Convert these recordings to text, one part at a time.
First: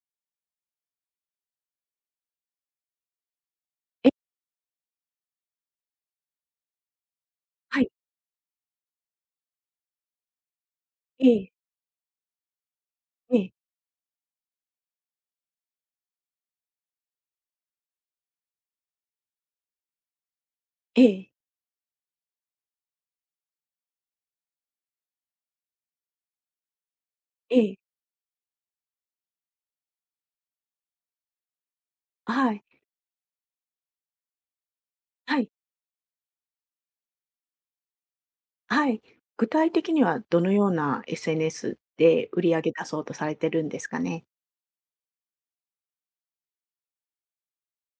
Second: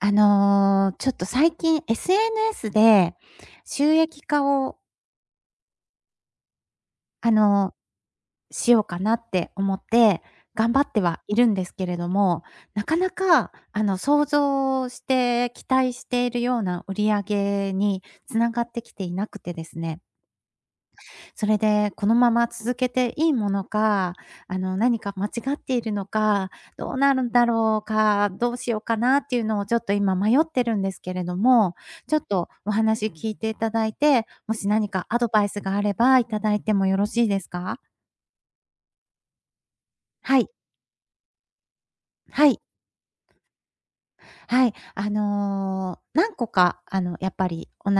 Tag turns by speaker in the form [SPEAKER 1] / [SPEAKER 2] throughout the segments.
[SPEAKER 1] あのちょっと最近 SNS で収
[SPEAKER 2] え
[SPEAKER 1] 益化をあの、
[SPEAKER 2] はい。
[SPEAKER 1] しようかなって思って、頑張っては
[SPEAKER 2] え
[SPEAKER 1] いる
[SPEAKER 2] え。
[SPEAKER 1] んですけれども、なかな
[SPEAKER 2] ええ。
[SPEAKER 1] か、あの、想像して期待しているような売り上げにつながってきていなくてですね。
[SPEAKER 2] ええ。
[SPEAKER 1] それで、このまま続けていいものか、あの何か間違っているのか、どうなるんだ
[SPEAKER 2] ええ。
[SPEAKER 1] ろうか、どうしようかなっていうのをちょっと今迷ってるんですけれども、ちょっ
[SPEAKER 2] あ、
[SPEAKER 1] と
[SPEAKER 2] はい。
[SPEAKER 1] お話聞いていただいて、もし何かアド
[SPEAKER 2] は
[SPEAKER 1] バイ
[SPEAKER 2] い。
[SPEAKER 1] スがあれば、いただいてもよろしいですか？
[SPEAKER 2] はい、具体的には
[SPEAKER 1] は
[SPEAKER 2] ど
[SPEAKER 1] い。
[SPEAKER 2] のような SNS で売
[SPEAKER 1] は
[SPEAKER 2] り
[SPEAKER 1] い。
[SPEAKER 2] 上げ出そうとされてるんですかね。
[SPEAKER 1] はい。あの、何個か、あの、やっぱり同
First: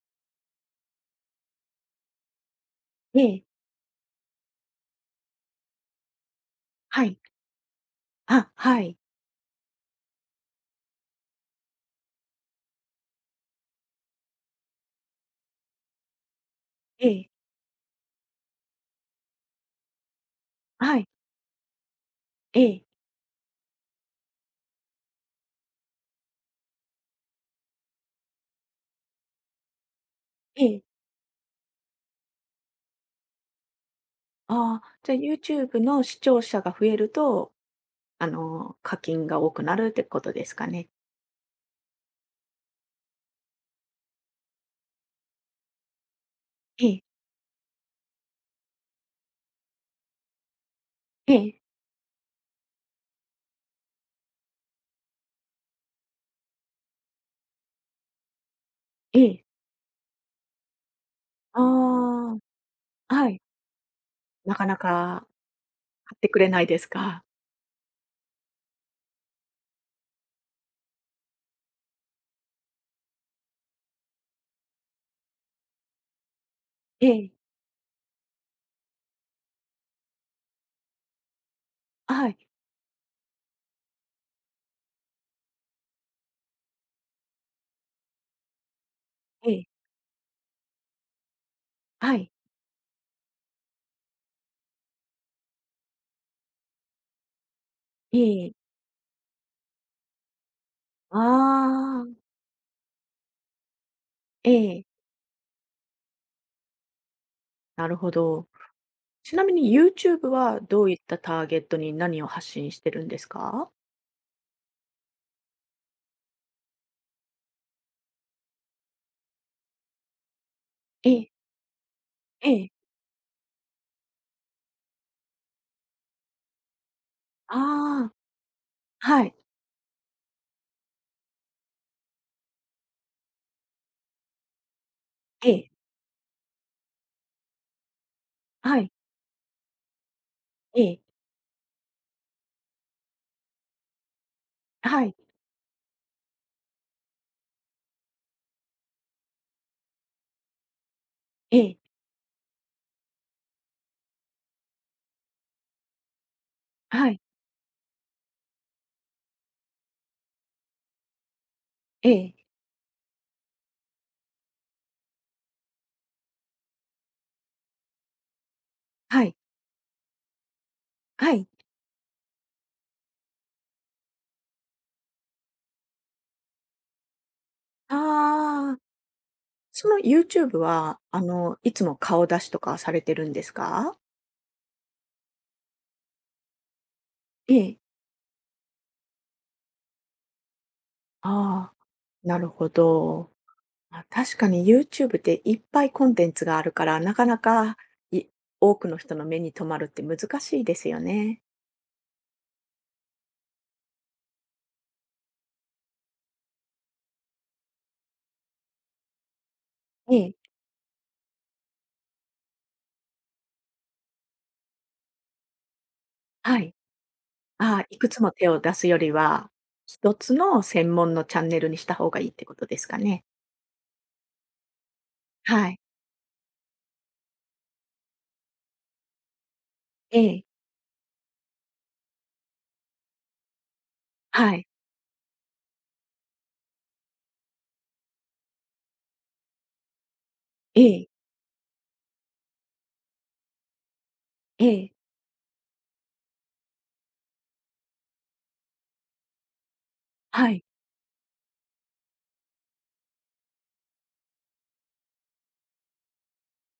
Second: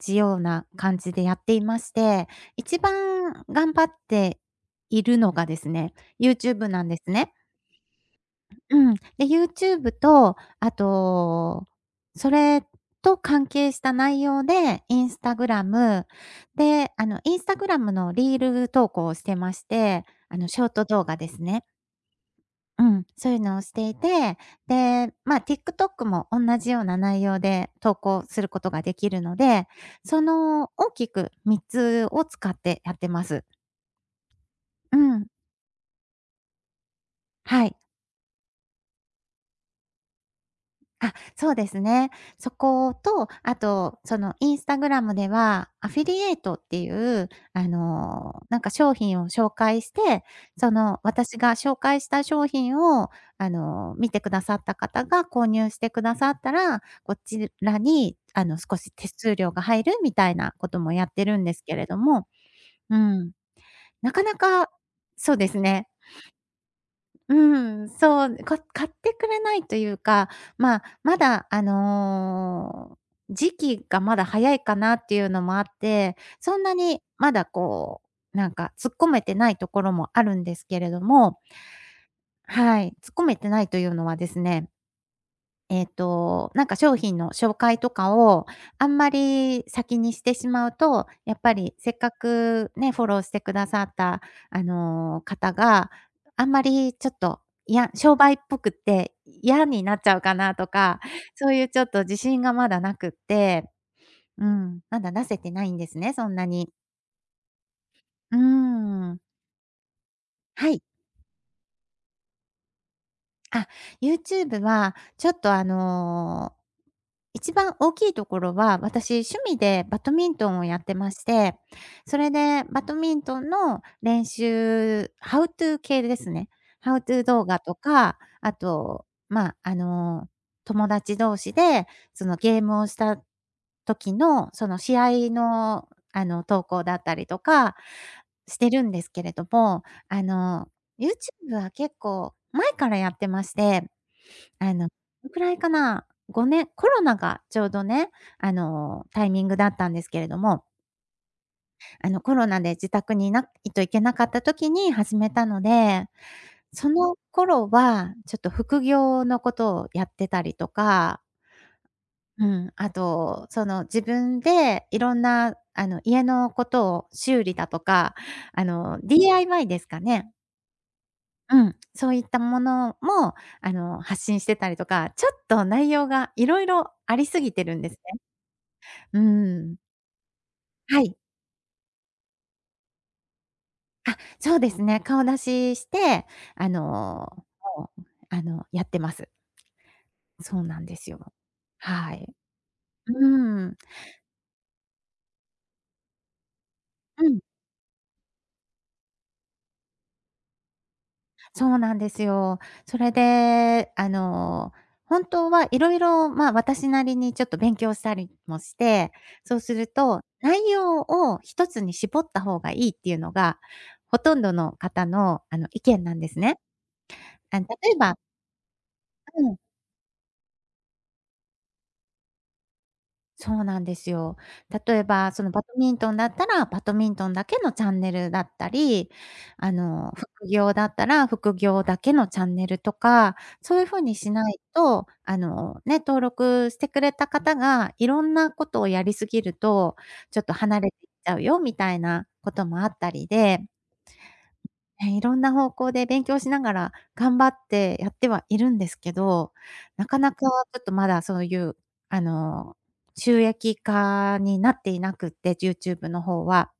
[SPEAKER 1] じような感じでやっていまして、一
[SPEAKER 2] ええ。
[SPEAKER 1] 番頑張っているのがですね、YouTube なんで
[SPEAKER 2] は
[SPEAKER 1] す
[SPEAKER 2] い。
[SPEAKER 1] ね。
[SPEAKER 2] あ、は
[SPEAKER 1] うん。
[SPEAKER 2] い。
[SPEAKER 1] で、YouTube と、あと、それと関係した内容で、Instagram、で、あ
[SPEAKER 2] え
[SPEAKER 1] の、
[SPEAKER 2] え。
[SPEAKER 1] Instagram のリール投稿をしてまして、あの、ショート
[SPEAKER 2] は
[SPEAKER 1] 動
[SPEAKER 2] い。
[SPEAKER 1] 画ですね。
[SPEAKER 2] え
[SPEAKER 1] う
[SPEAKER 2] え。
[SPEAKER 1] ん、そういうのをしていて、で、まあ TikTok も同じような内容で投稿することができるので、そ
[SPEAKER 2] え
[SPEAKER 1] の
[SPEAKER 2] え。
[SPEAKER 1] 大きく3つを使ってやってます。
[SPEAKER 2] あ
[SPEAKER 1] う
[SPEAKER 2] あ、じゃ
[SPEAKER 1] ん。
[SPEAKER 2] YouTube の視聴者が増えると、
[SPEAKER 1] はい。
[SPEAKER 2] あの、課金が多くなるってことですかね？
[SPEAKER 1] あ、そうですね。そこと、あとその Instagram ではアフィリエイトって
[SPEAKER 2] え
[SPEAKER 1] い
[SPEAKER 2] え。
[SPEAKER 1] う、あの、なんか商品を紹介して、その
[SPEAKER 2] え
[SPEAKER 1] 私が
[SPEAKER 2] え。
[SPEAKER 1] 紹介した商品を、あの、見てくださった方が購入してくださったら、こちらに、あの、少し手
[SPEAKER 2] え
[SPEAKER 1] 数
[SPEAKER 2] え。
[SPEAKER 1] 料が入るみたいなこともやってるんで
[SPEAKER 2] あ
[SPEAKER 1] すけれども、
[SPEAKER 2] あ。
[SPEAKER 1] う
[SPEAKER 2] あ、は
[SPEAKER 1] ん、
[SPEAKER 2] い。
[SPEAKER 1] なかな
[SPEAKER 2] なか
[SPEAKER 1] か
[SPEAKER 2] なか。
[SPEAKER 1] そうですね。
[SPEAKER 2] 買ってくれないですか。
[SPEAKER 1] うん、そう、か買ってくれないというか、まあ、まだ、あの、時期がまだ早いかなっていうのもあって、そんなに
[SPEAKER 2] え
[SPEAKER 1] ま
[SPEAKER 2] え。
[SPEAKER 1] だこう、なんか突っ込めてないところもあるんですけれども。
[SPEAKER 2] あ、はい。
[SPEAKER 1] はい。突っ込めてないというのはですねえっと、なんか商品の紹介とかをあんま
[SPEAKER 2] ええ。
[SPEAKER 1] り先にしてしまうと、やっぱりせっか
[SPEAKER 2] はい。
[SPEAKER 1] く、ね、フォローしてくださった、あの、方があんまりちょっと、いや、商
[SPEAKER 2] え
[SPEAKER 1] 売っ
[SPEAKER 2] え。
[SPEAKER 1] ぽくって嫌になっちゃうかなとか、そういうちょっと
[SPEAKER 2] ああ。
[SPEAKER 1] 自信がまだなくって。う
[SPEAKER 2] え
[SPEAKER 1] ん、
[SPEAKER 2] え。
[SPEAKER 1] まだ出せてないんですね、そんなに。
[SPEAKER 2] なるほ
[SPEAKER 1] うーん、う
[SPEAKER 2] ど。
[SPEAKER 1] んうんうん。
[SPEAKER 2] ちなみにユーチューブは、
[SPEAKER 1] はい。
[SPEAKER 2] どういったターゲットに何を発信してるんです
[SPEAKER 1] あ、
[SPEAKER 2] か？
[SPEAKER 1] ユーチューブはちょっと、あの、一番大きいところは、私、趣味でバドミントンをやってま
[SPEAKER 2] え
[SPEAKER 1] し
[SPEAKER 2] え。
[SPEAKER 1] て、それ
[SPEAKER 2] え
[SPEAKER 1] で
[SPEAKER 2] え。
[SPEAKER 1] バドミントンの練習ハウトゥー系ですね。ハウトゥー動画と
[SPEAKER 2] ああ。
[SPEAKER 1] か、あと、
[SPEAKER 2] はい。
[SPEAKER 1] ま、あの、友達同士で、その、ゲームをした時のその試合
[SPEAKER 2] ええ。
[SPEAKER 1] の、あの、投稿だったりとか、して
[SPEAKER 2] は
[SPEAKER 1] る
[SPEAKER 2] い。
[SPEAKER 1] んですけれども、あの、
[SPEAKER 2] ええ。
[SPEAKER 1] ユーチューブは結構前からやってまして、あの
[SPEAKER 2] あ、はい。
[SPEAKER 1] ぐらいかな、5年コロナがちょうどね、あの、タイミングだったんですけれども
[SPEAKER 2] ええ。
[SPEAKER 1] あの、コロナで自宅にいないといけなかった時に始めたので。そ
[SPEAKER 2] あ、は
[SPEAKER 1] の
[SPEAKER 2] い。
[SPEAKER 1] 頃は、ちょっと副業のことをやってたりとか
[SPEAKER 2] ええ。
[SPEAKER 1] うん、あと、その自分でいろんな、あの、家のことを修理だとか、あの、
[SPEAKER 2] はい。
[SPEAKER 1] DIY ですかね。
[SPEAKER 2] はい。
[SPEAKER 1] うん。そういったものも、あの、発信してたりとか、ちょっと、内容がいろいろありすぎてるんですね。
[SPEAKER 2] ああ。
[SPEAKER 1] うーん。
[SPEAKER 2] そのユーチューブは、
[SPEAKER 1] はい。
[SPEAKER 2] あの、いつも顔出しとかされてるんですか？
[SPEAKER 1] あ、そうですね。顔出しして、あの、
[SPEAKER 2] ええ。
[SPEAKER 1] もう、あの、やってます。そうなんですよ。
[SPEAKER 2] ああ、
[SPEAKER 1] はい。
[SPEAKER 2] なるほど。
[SPEAKER 1] うん。
[SPEAKER 2] あ、確かにユーチューブっていっぱいコンテンツがあるから、なか
[SPEAKER 1] う
[SPEAKER 2] な
[SPEAKER 1] ん。
[SPEAKER 2] か、い多くの人の目に留まるって難しいですよね。
[SPEAKER 1] そうなんですよ。それで、あの、本当はいろいろ、まあ、私なりにちょっと勉強したりもして、そうすると、
[SPEAKER 2] ええ。
[SPEAKER 1] 内容を一つに絞った方がいいっていうのがほとんどの方の、あの、意見なんです
[SPEAKER 2] は
[SPEAKER 1] ね。
[SPEAKER 2] い。
[SPEAKER 1] あ、例
[SPEAKER 2] ああ、
[SPEAKER 1] え
[SPEAKER 2] いく
[SPEAKER 1] ば
[SPEAKER 2] つも手を出すより
[SPEAKER 1] う
[SPEAKER 2] は
[SPEAKER 1] ん。
[SPEAKER 2] 1つの専門のチャンネルにした方がいいってことですかね？
[SPEAKER 1] そうなんですよ。例えばその、ば
[SPEAKER 2] は
[SPEAKER 1] と
[SPEAKER 2] い。
[SPEAKER 1] みんとんだったら、バドミントンだけのチャンネルだったり、あの、
[SPEAKER 2] ええ。
[SPEAKER 1] 副業だったら副業だけのチャンネルとか、そういう風にしな
[SPEAKER 2] は
[SPEAKER 1] い
[SPEAKER 2] い。
[SPEAKER 1] と、あの、ね、登録してくれた方がいろんなことをやりすぎると、ちょっと、離
[SPEAKER 2] え
[SPEAKER 1] れてい
[SPEAKER 2] え。
[SPEAKER 1] っちゃうよみたいなこともあったりで
[SPEAKER 2] ええ。
[SPEAKER 1] ね、いろんな方向で勉強しながら頑張ってやってはいるんですけど、なかなかちょ
[SPEAKER 2] はい。
[SPEAKER 1] っと、まだそういう、あの、収益化になっていなくって、ユーチューブの方は。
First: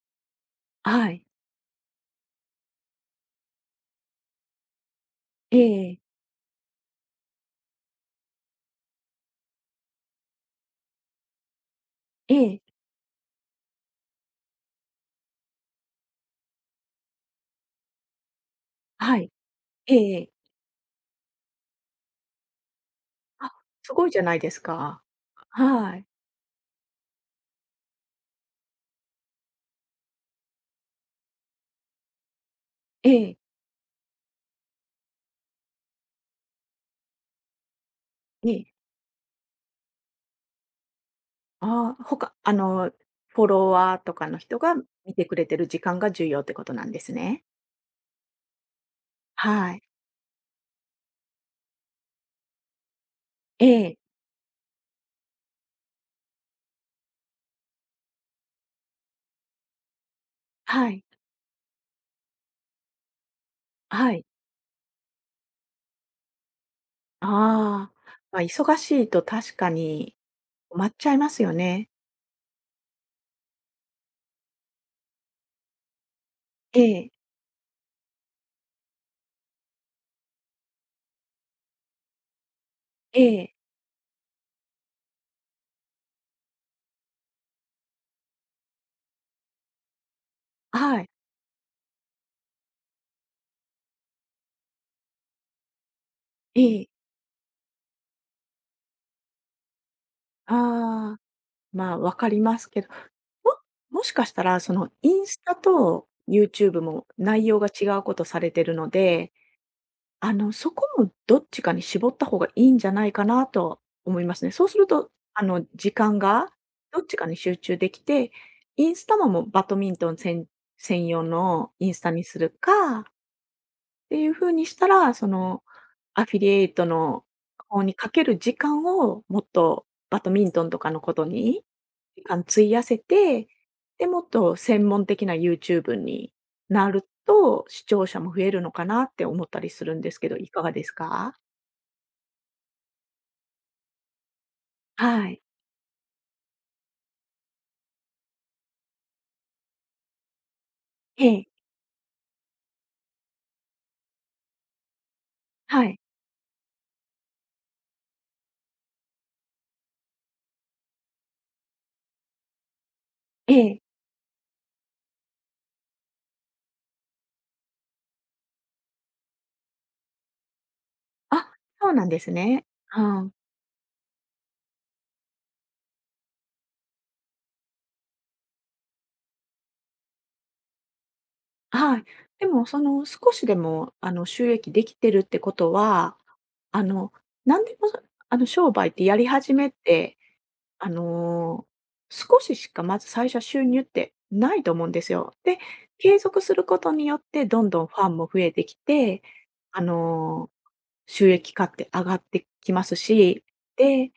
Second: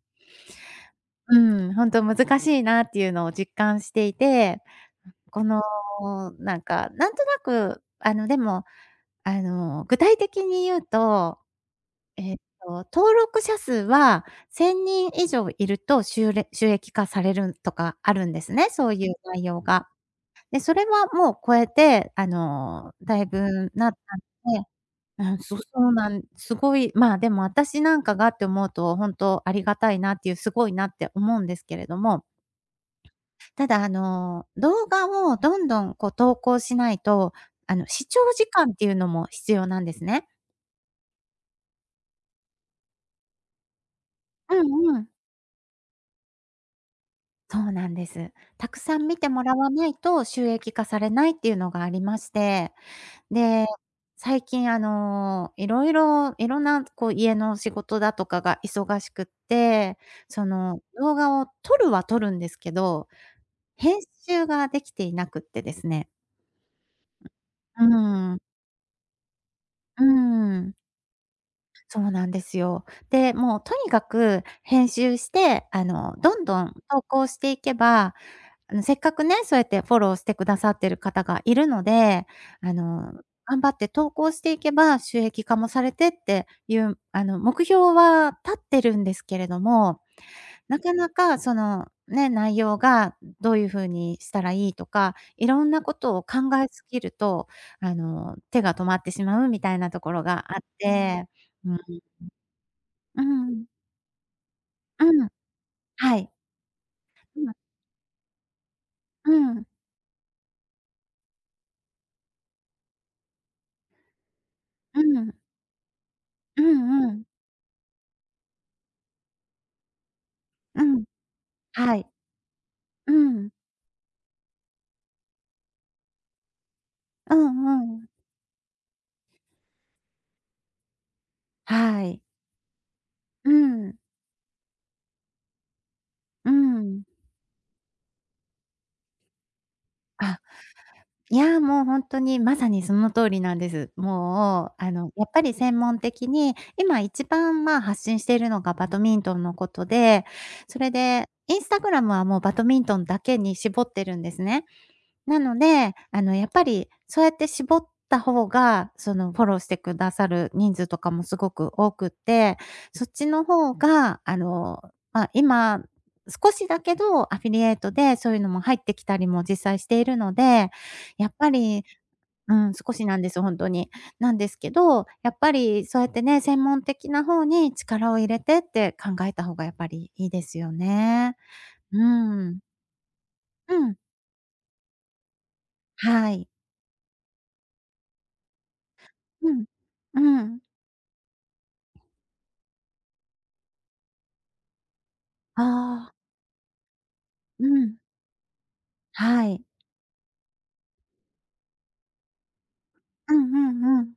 [SPEAKER 2] はい。
[SPEAKER 1] うん、ほんと難しいなっていうのを実感していて、こ
[SPEAKER 2] え
[SPEAKER 1] の、
[SPEAKER 2] え。
[SPEAKER 1] なんか、なんとなく、あの、でも、あの、具体的に言うと、えっ
[SPEAKER 2] ええ。
[SPEAKER 1] と、登録者数は1000人以上いると、しゅうれ収益化されるんとかあるんですね、そういう
[SPEAKER 2] はい。
[SPEAKER 1] 内容が。
[SPEAKER 2] ええ。
[SPEAKER 1] で、それはもう超えて、あの、だいぶ
[SPEAKER 2] あ、
[SPEAKER 1] んな
[SPEAKER 2] す
[SPEAKER 1] った
[SPEAKER 2] ごいじゃ ないです
[SPEAKER 1] で。
[SPEAKER 2] か。
[SPEAKER 1] うん、そう、そう
[SPEAKER 2] はい。
[SPEAKER 1] なんすごい、まあ、でも私なんかがって思うと、本当ありがたいなっていう、すごいなって思うんですけれども。
[SPEAKER 2] ええ。
[SPEAKER 1] ただ、あの、動画をどんどん、こう、投稿しないと、あの、視聴時間
[SPEAKER 2] え。
[SPEAKER 1] っていうのも必要なんですね。
[SPEAKER 2] ああ、ほかあの、フォロワーとかの
[SPEAKER 1] う
[SPEAKER 2] 人が
[SPEAKER 1] んうん。
[SPEAKER 2] 見てくれてる時間が重要ってことなんですね。
[SPEAKER 1] そうなんです。たくさん見てもらわ
[SPEAKER 2] はい。
[SPEAKER 1] ないと収益化されないっていうのがありまして、
[SPEAKER 2] え
[SPEAKER 1] で、
[SPEAKER 2] え。
[SPEAKER 1] 最近、あの、いろいろいろんな、こう、家の仕事だとかが忙しくって、その、
[SPEAKER 2] はい。
[SPEAKER 1] 動画を撮るは撮るんですけど、
[SPEAKER 2] あ
[SPEAKER 1] 編
[SPEAKER 2] はい。
[SPEAKER 1] 集ができていなくってですね。う
[SPEAKER 2] ああ、ま、
[SPEAKER 1] ん。
[SPEAKER 2] 忙しいと確か
[SPEAKER 1] うー
[SPEAKER 2] に
[SPEAKER 1] ん。
[SPEAKER 2] 埋まっちゃいますよね。
[SPEAKER 1] そうなんですよ。で、もうとにかく編集して、あの、どんどん
[SPEAKER 2] え
[SPEAKER 1] 投
[SPEAKER 2] え。
[SPEAKER 1] 稿していけば、あの、せっかくね、そうやってフォローしてくださってる方がいるので、あの、
[SPEAKER 2] ええ。
[SPEAKER 1] 頑張って投稿していけば、収益化もされてっていう、あの、目標は立ってるんですけれども、
[SPEAKER 2] あ
[SPEAKER 1] なか
[SPEAKER 2] はい。
[SPEAKER 1] なか、その、ね、内容がどういう風にしたらいいとか、いろんなことを考
[SPEAKER 2] え
[SPEAKER 1] えす
[SPEAKER 2] え。
[SPEAKER 1] ぎると、あの、手が止まってしまうみたいなところがあっ
[SPEAKER 2] ああ、
[SPEAKER 1] て。
[SPEAKER 2] まあ、分かりますけど、
[SPEAKER 1] う
[SPEAKER 2] も
[SPEAKER 1] ん。
[SPEAKER 2] もしかしたらその、
[SPEAKER 1] う
[SPEAKER 2] イン
[SPEAKER 1] ん。
[SPEAKER 2] スタと
[SPEAKER 1] はい。
[SPEAKER 2] ユーチューブも
[SPEAKER 1] う
[SPEAKER 2] 内
[SPEAKER 1] ん。
[SPEAKER 2] 容が違うことされてるの
[SPEAKER 1] う
[SPEAKER 2] で、
[SPEAKER 1] ん。
[SPEAKER 2] あの、そこもどっちかに絞った方がいいんじゃないかなと思いますね。そうする
[SPEAKER 1] う
[SPEAKER 2] と、
[SPEAKER 1] ん。
[SPEAKER 2] あの、時間が
[SPEAKER 1] う
[SPEAKER 2] ど
[SPEAKER 1] ん
[SPEAKER 2] っ
[SPEAKER 1] う
[SPEAKER 2] ち
[SPEAKER 1] ん。
[SPEAKER 2] かに集中できて、インスタももう、バドミントンせん
[SPEAKER 1] うん、
[SPEAKER 2] 専用のイン
[SPEAKER 1] は
[SPEAKER 2] ス
[SPEAKER 1] い。
[SPEAKER 2] タにするか
[SPEAKER 1] うん。
[SPEAKER 2] っていう風にしたら、その、アフィリエイトの
[SPEAKER 1] うん
[SPEAKER 2] 方に
[SPEAKER 1] うん。
[SPEAKER 2] かける時間をもっとバドミントンとかのことに、
[SPEAKER 1] はい。
[SPEAKER 2] あの、費やせて、
[SPEAKER 1] うん。
[SPEAKER 2] で、もっと専門的なユーチューブに
[SPEAKER 1] う
[SPEAKER 2] な
[SPEAKER 1] ん。
[SPEAKER 2] ると、視聴者も増えるのかなって思ったりするんですけど、
[SPEAKER 1] あ。
[SPEAKER 2] いかがですか？
[SPEAKER 1] いや、もう、ほんとに、まさにその通りなんです。もう、あの、や
[SPEAKER 2] は
[SPEAKER 1] っぱ
[SPEAKER 2] い。
[SPEAKER 1] り専門的に今一番、ま、発信しているのがバドミントンのことで、それで
[SPEAKER 2] ええ。
[SPEAKER 1] インスタグラムは、もう、バドミントンだけに絞ってるんですね。なの
[SPEAKER 2] は
[SPEAKER 1] で、
[SPEAKER 2] い。
[SPEAKER 1] あの、やっぱりそうやって絞った方が、その、フォローしてくださる人数とかもすごく多くて、そっちの
[SPEAKER 2] え
[SPEAKER 1] 方
[SPEAKER 2] え。
[SPEAKER 1] が、あの、ま、今少しだけど、アフィリエイトでそういうのも入ってきたりも実際しているので、やっぱ
[SPEAKER 2] あ、
[SPEAKER 1] り
[SPEAKER 2] そうなんです
[SPEAKER 1] う
[SPEAKER 2] ね。
[SPEAKER 1] ん、少
[SPEAKER 2] う
[SPEAKER 1] しなんで
[SPEAKER 2] ん。
[SPEAKER 1] すよ、ほんとに。なんですけど、やっぱりそうやってね、専門的な方に力を入れてって考えた方がやっぱりいいですよね。
[SPEAKER 2] あはい。
[SPEAKER 1] う
[SPEAKER 2] で
[SPEAKER 1] ん。
[SPEAKER 2] も、その、少しで
[SPEAKER 1] う
[SPEAKER 2] も、
[SPEAKER 1] ん。
[SPEAKER 2] あの、収益できてるってことは、
[SPEAKER 1] はい。
[SPEAKER 2] あの、何でもそあの、商売ってやり
[SPEAKER 1] う
[SPEAKER 2] 始
[SPEAKER 1] ん
[SPEAKER 2] めって、
[SPEAKER 1] うん。
[SPEAKER 2] あの、少ししかまず最初は収入ってないと思うんですよ。で、
[SPEAKER 1] ああ。
[SPEAKER 2] 継続することによってど
[SPEAKER 1] う
[SPEAKER 2] んどん
[SPEAKER 1] ん。
[SPEAKER 2] ファンも増えてきて、
[SPEAKER 1] はい。
[SPEAKER 2] あの、収益化って上がってきます
[SPEAKER 1] うん
[SPEAKER 2] し、
[SPEAKER 1] うんう
[SPEAKER 2] で、
[SPEAKER 1] ん。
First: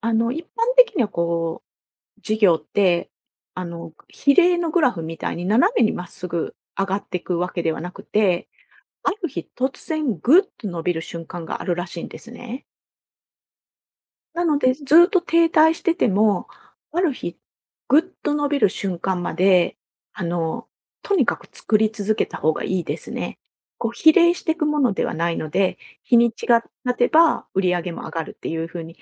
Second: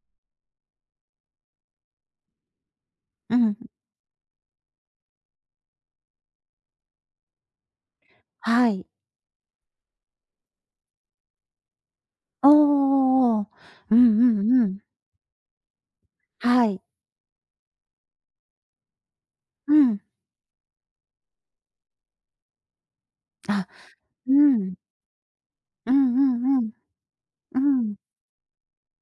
[SPEAKER 2] あの、一般的には、こう、事業って、
[SPEAKER 1] うん。
[SPEAKER 2] あの、比例のグラフみたいに斜めにまっすぐ上がってくわけではなくて、
[SPEAKER 1] はい。
[SPEAKER 2] ある日突然グッと伸びる瞬間があるらしいんです
[SPEAKER 1] あ
[SPEAKER 2] ね。
[SPEAKER 1] あ。うんうん
[SPEAKER 2] なの
[SPEAKER 1] う
[SPEAKER 2] で、
[SPEAKER 1] ん。
[SPEAKER 2] ずっと停滞してても、
[SPEAKER 1] はい。
[SPEAKER 2] ある日グッと伸びる瞬間ま
[SPEAKER 1] う
[SPEAKER 2] で、
[SPEAKER 1] ん。
[SPEAKER 2] あの、とにかく作り続けた方がいいですね。
[SPEAKER 1] あ、
[SPEAKER 2] こう、比
[SPEAKER 1] う
[SPEAKER 2] 例してく
[SPEAKER 1] ん。
[SPEAKER 2] ものではないので、
[SPEAKER 1] うん
[SPEAKER 2] 日
[SPEAKER 1] う
[SPEAKER 2] にち
[SPEAKER 1] んう
[SPEAKER 2] が
[SPEAKER 1] ん。
[SPEAKER 2] 経てば
[SPEAKER 1] う
[SPEAKER 2] 売り上げ
[SPEAKER 1] ん。
[SPEAKER 2] も上がるっていう風に綺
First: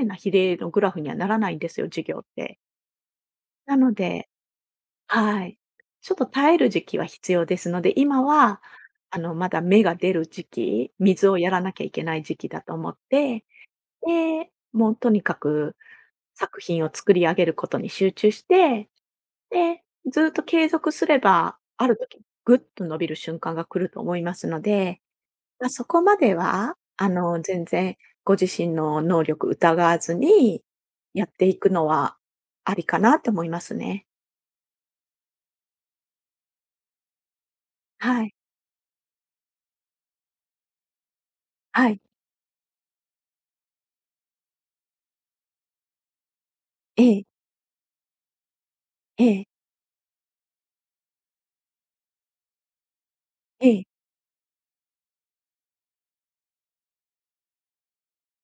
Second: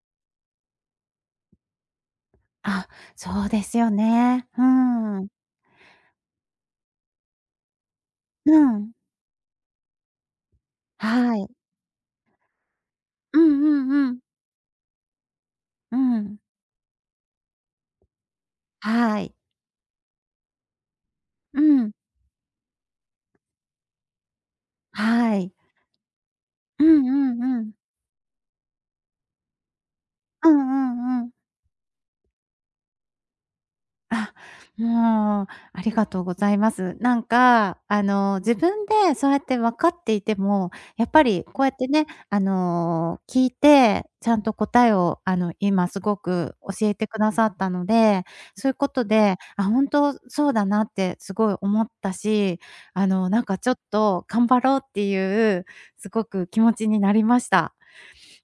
[SPEAKER 2] 麗な比例のグラフにはならないんですよ、事業って。
[SPEAKER 1] あ、そうで
[SPEAKER 2] な
[SPEAKER 1] すよ
[SPEAKER 2] ので
[SPEAKER 1] ね。うーん。
[SPEAKER 2] はい。ちょっと耐える時期は必要ですので、今
[SPEAKER 1] う
[SPEAKER 2] は、
[SPEAKER 1] ん。
[SPEAKER 2] あの、まだ芽が出る時期、水を
[SPEAKER 1] はい。
[SPEAKER 2] やらなきゃいけない時期だと思っ
[SPEAKER 1] う
[SPEAKER 2] て、
[SPEAKER 1] んうんうん。
[SPEAKER 2] で、もう、とにかく
[SPEAKER 1] うん。
[SPEAKER 2] 作品を作り上げることに集中して、
[SPEAKER 1] はい。
[SPEAKER 2] で、ずっと継続すれば、
[SPEAKER 1] う
[SPEAKER 2] あ
[SPEAKER 1] ん。
[SPEAKER 2] る時、ぐっと伸びる瞬間が来ると思いますので、
[SPEAKER 1] はい。
[SPEAKER 2] ま、そこまでは、
[SPEAKER 1] うん
[SPEAKER 2] あ
[SPEAKER 1] う
[SPEAKER 2] の、
[SPEAKER 1] んう
[SPEAKER 2] 全
[SPEAKER 1] ん。
[SPEAKER 2] 然ご自身の能力疑わず
[SPEAKER 1] うん
[SPEAKER 2] に、
[SPEAKER 1] うんう
[SPEAKER 2] やっ
[SPEAKER 1] ん。
[SPEAKER 2] ていくのは、ありかなと思いますね。
[SPEAKER 1] あ、うーん、ありがとうございます。なんか、あ
[SPEAKER 2] はい。
[SPEAKER 1] の、自分でそうやって分かっていても、やっぱりこうやって
[SPEAKER 2] はい。
[SPEAKER 1] ね、あの、聞いて、ちゃんと答えを、あの、今すごく教えて
[SPEAKER 2] え
[SPEAKER 1] く
[SPEAKER 2] え。
[SPEAKER 1] ださったので、そういうこと
[SPEAKER 2] え
[SPEAKER 1] で、
[SPEAKER 2] え。
[SPEAKER 1] あ、本当そうだなってすごい思ったし、あの、なんか、
[SPEAKER 2] え
[SPEAKER 1] ちょっ
[SPEAKER 2] え。
[SPEAKER 1] と頑張ろうっていうすごく気持ちになりました。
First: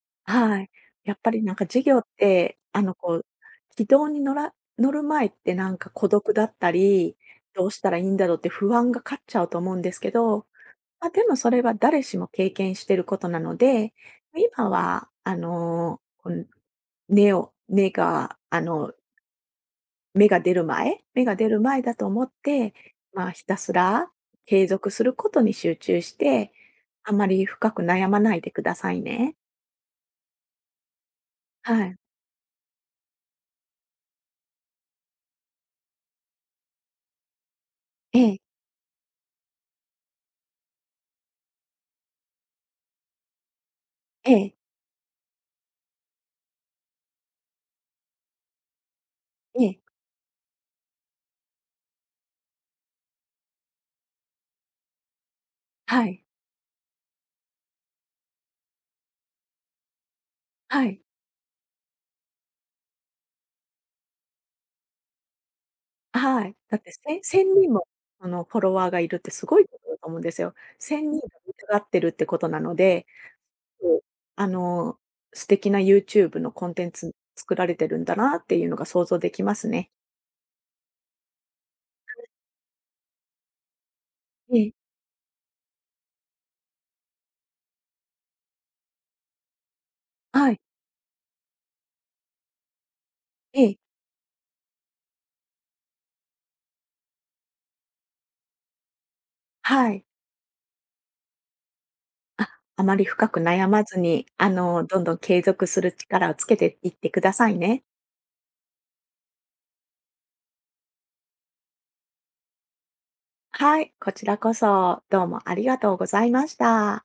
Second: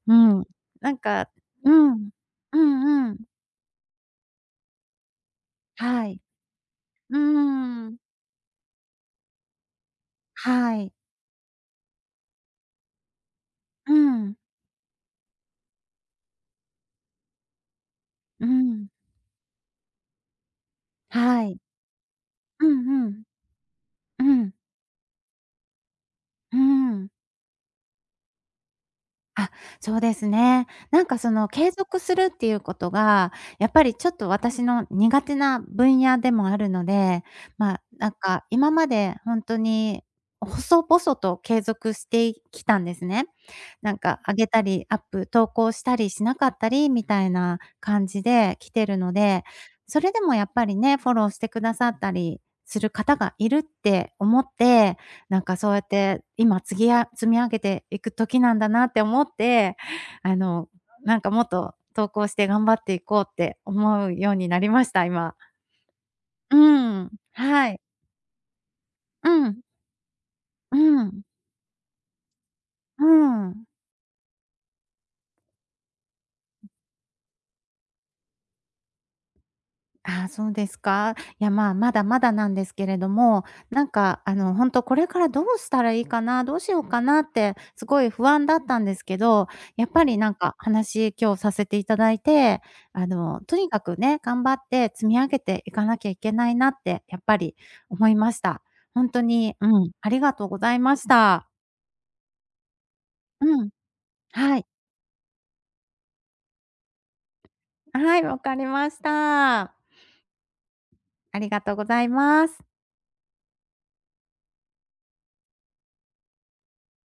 [SPEAKER 1] うん。
[SPEAKER 2] はい。
[SPEAKER 1] なん
[SPEAKER 2] やっ
[SPEAKER 1] か
[SPEAKER 2] ぱり、なんか、
[SPEAKER 1] う
[SPEAKER 2] 事業っ
[SPEAKER 1] ん。う
[SPEAKER 2] て、あの、
[SPEAKER 1] んう
[SPEAKER 2] こう、
[SPEAKER 1] ん。
[SPEAKER 2] 軌道に乗ら乗る前ってなんか、
[SPEAKER 1] は
[SPEAKER 2] 孤
[SPEAKER 1] い。
[SPEAKER 2] 独だったり
[SPEAKER 1] う
[SPEAKER 2] 「どうし
[SPEAKER 1] ー
[SPEAKER 2] たら
[SPEAKER 1] ん。
[SPEAKER 2] いいんだろう」って不安が勝っちゃうと思うんですけど、
[SPEAKER 1] はい。
[SPEAKER 2] まあ、でもそれは誰しも経験してることなの
[SPEAKER 1] う
[SPEAKER 2] で、
[SPEAKER 1] ん。
[SPEAKER 2] 今は、あの、うん、根を根が、
[SPEAKER 1] う
[SPEAKER 2] あ
[SPEAKER 1] ん。
[SPEAKER 2] の芽が出る前芽が
[SPEAKER 1] は
[SPEAKER 2] 出
[SPEAKER 1] い。
[SPEAKER 2] る前だと思っ
[SPEAKER 1] う
[SPEAKER 2] て、
[SPEAKER 1] んうん。
[SPEAKER 2] まあ、ひたすら
[SPEAKER 1] うん。
[SPEAKER 2] 継続することに集中して、
[SPEAKER 1] うん。
[SPEAKER 2] あまり深く悩まないでくださいね。
[SPEAKER 1] あ、そうですね。なんか、その、継
[SPEAKER 2] はい。
[SPEAKER 1] 続するっていうことが、やっぱりちょっと私の苦手な分野でもあるので、ま、なん
[SPEAKER 2] ええ。
[SPEAKER 1] か、今までほんとに細々と継続してい、きたんですね。なんかあげ
[SPEAKER 2] ええ。
[SPEAKER 1] たり、アップ投稿したりしなかったりみたいな感じで来てるので、
[SPEAKER 2] ええ。
[SPEAKER 1] それでもやっぱりね、フォローしてくださったりする方がいるって思って、なんかそうやっ
[SPEAKER 2] はい。
[SPEAKER 1] て今つぎあ積み上げていく時なんだなって思って、あの、
[SPEAKER 2] はい。
[SPEAKER 1] なんか、もっと投稿して頑張っていこうって思うようになりました、今。
[SPEAKER 2] あはい。
[SPEAKER 1] う
[SPEAKER 2] だって、
[SPEAKER 1] ん、
[SPEAKER 2] せんせんに
[SPEAKER 1] は
[SPEAKER 2] ん
[SPEAKER 1] い。
[SPEAKER 2] も、その、フォロワーがいるってす
[SPEAKER 1] う
[SPEAKER 2] ご
[SPEAKER 1] ん。
[SPEAKER 2] いことだと思うんですよ。
[SPEAKER 1] う
[SPEAKER 2] 1000人
[SPEAKER 1] ん。
[SPEAKER 2] が見たがってるってことなの
[SPEAKER 1] う
[SPEAKER 2] で、
[SPEAKER 1] ん。
[SPEAKER 2] あの、素敵なユーチューブのコンテンツ作られてるんだなあっていうのが想像できますね。
[SPEAKER 1] ああ、そうですか。いや、まあ、まだま だなんですけれども、なんか、あの、
[SPEAKER 2] え
[SPEAKER 1] ほん
[SPEAKER 2] え。
[SPEAKER 1] と「これからどうしたらいいかな、どうしようかな」ってすごい不安だったんですけど、やっぱり、なん
[SPEAKER 2] は
[SPEAKER 1] か、
[SPEAKER 2] い。
[SPEAKER 1] 話、今日させていただいて、あの、と
[SPEAKER 2] え
[SPEAKER 1] に
[SPEAKER 2] え。
[SPEAKER 1] かくね、頑張って積み上げていかなきゃいけないなって、やっぱり思いました。ほんとに、う
[SPEAKER 2] は
[SPEAKER 1] ん、
[SPEAKER 2] い。
[SPEAKER 1] ありがとうございました。
[SPEAKER 2] あ、あまり深く
[SPEAKER 1] う
[SPEAKER 2] 悩
[SPEAKER 1] ん、
[SPEAKER 2] まずに、あ
[SPEAKER 1] はい。
[SPEAKER 2] の、どんどん継続する力をつけていってくださいね。
[SPEAKER 1] はい、わかりました。ありがとうございます。
[SPEAKER 2] はい、こちらこそ、どうもありがとうございました。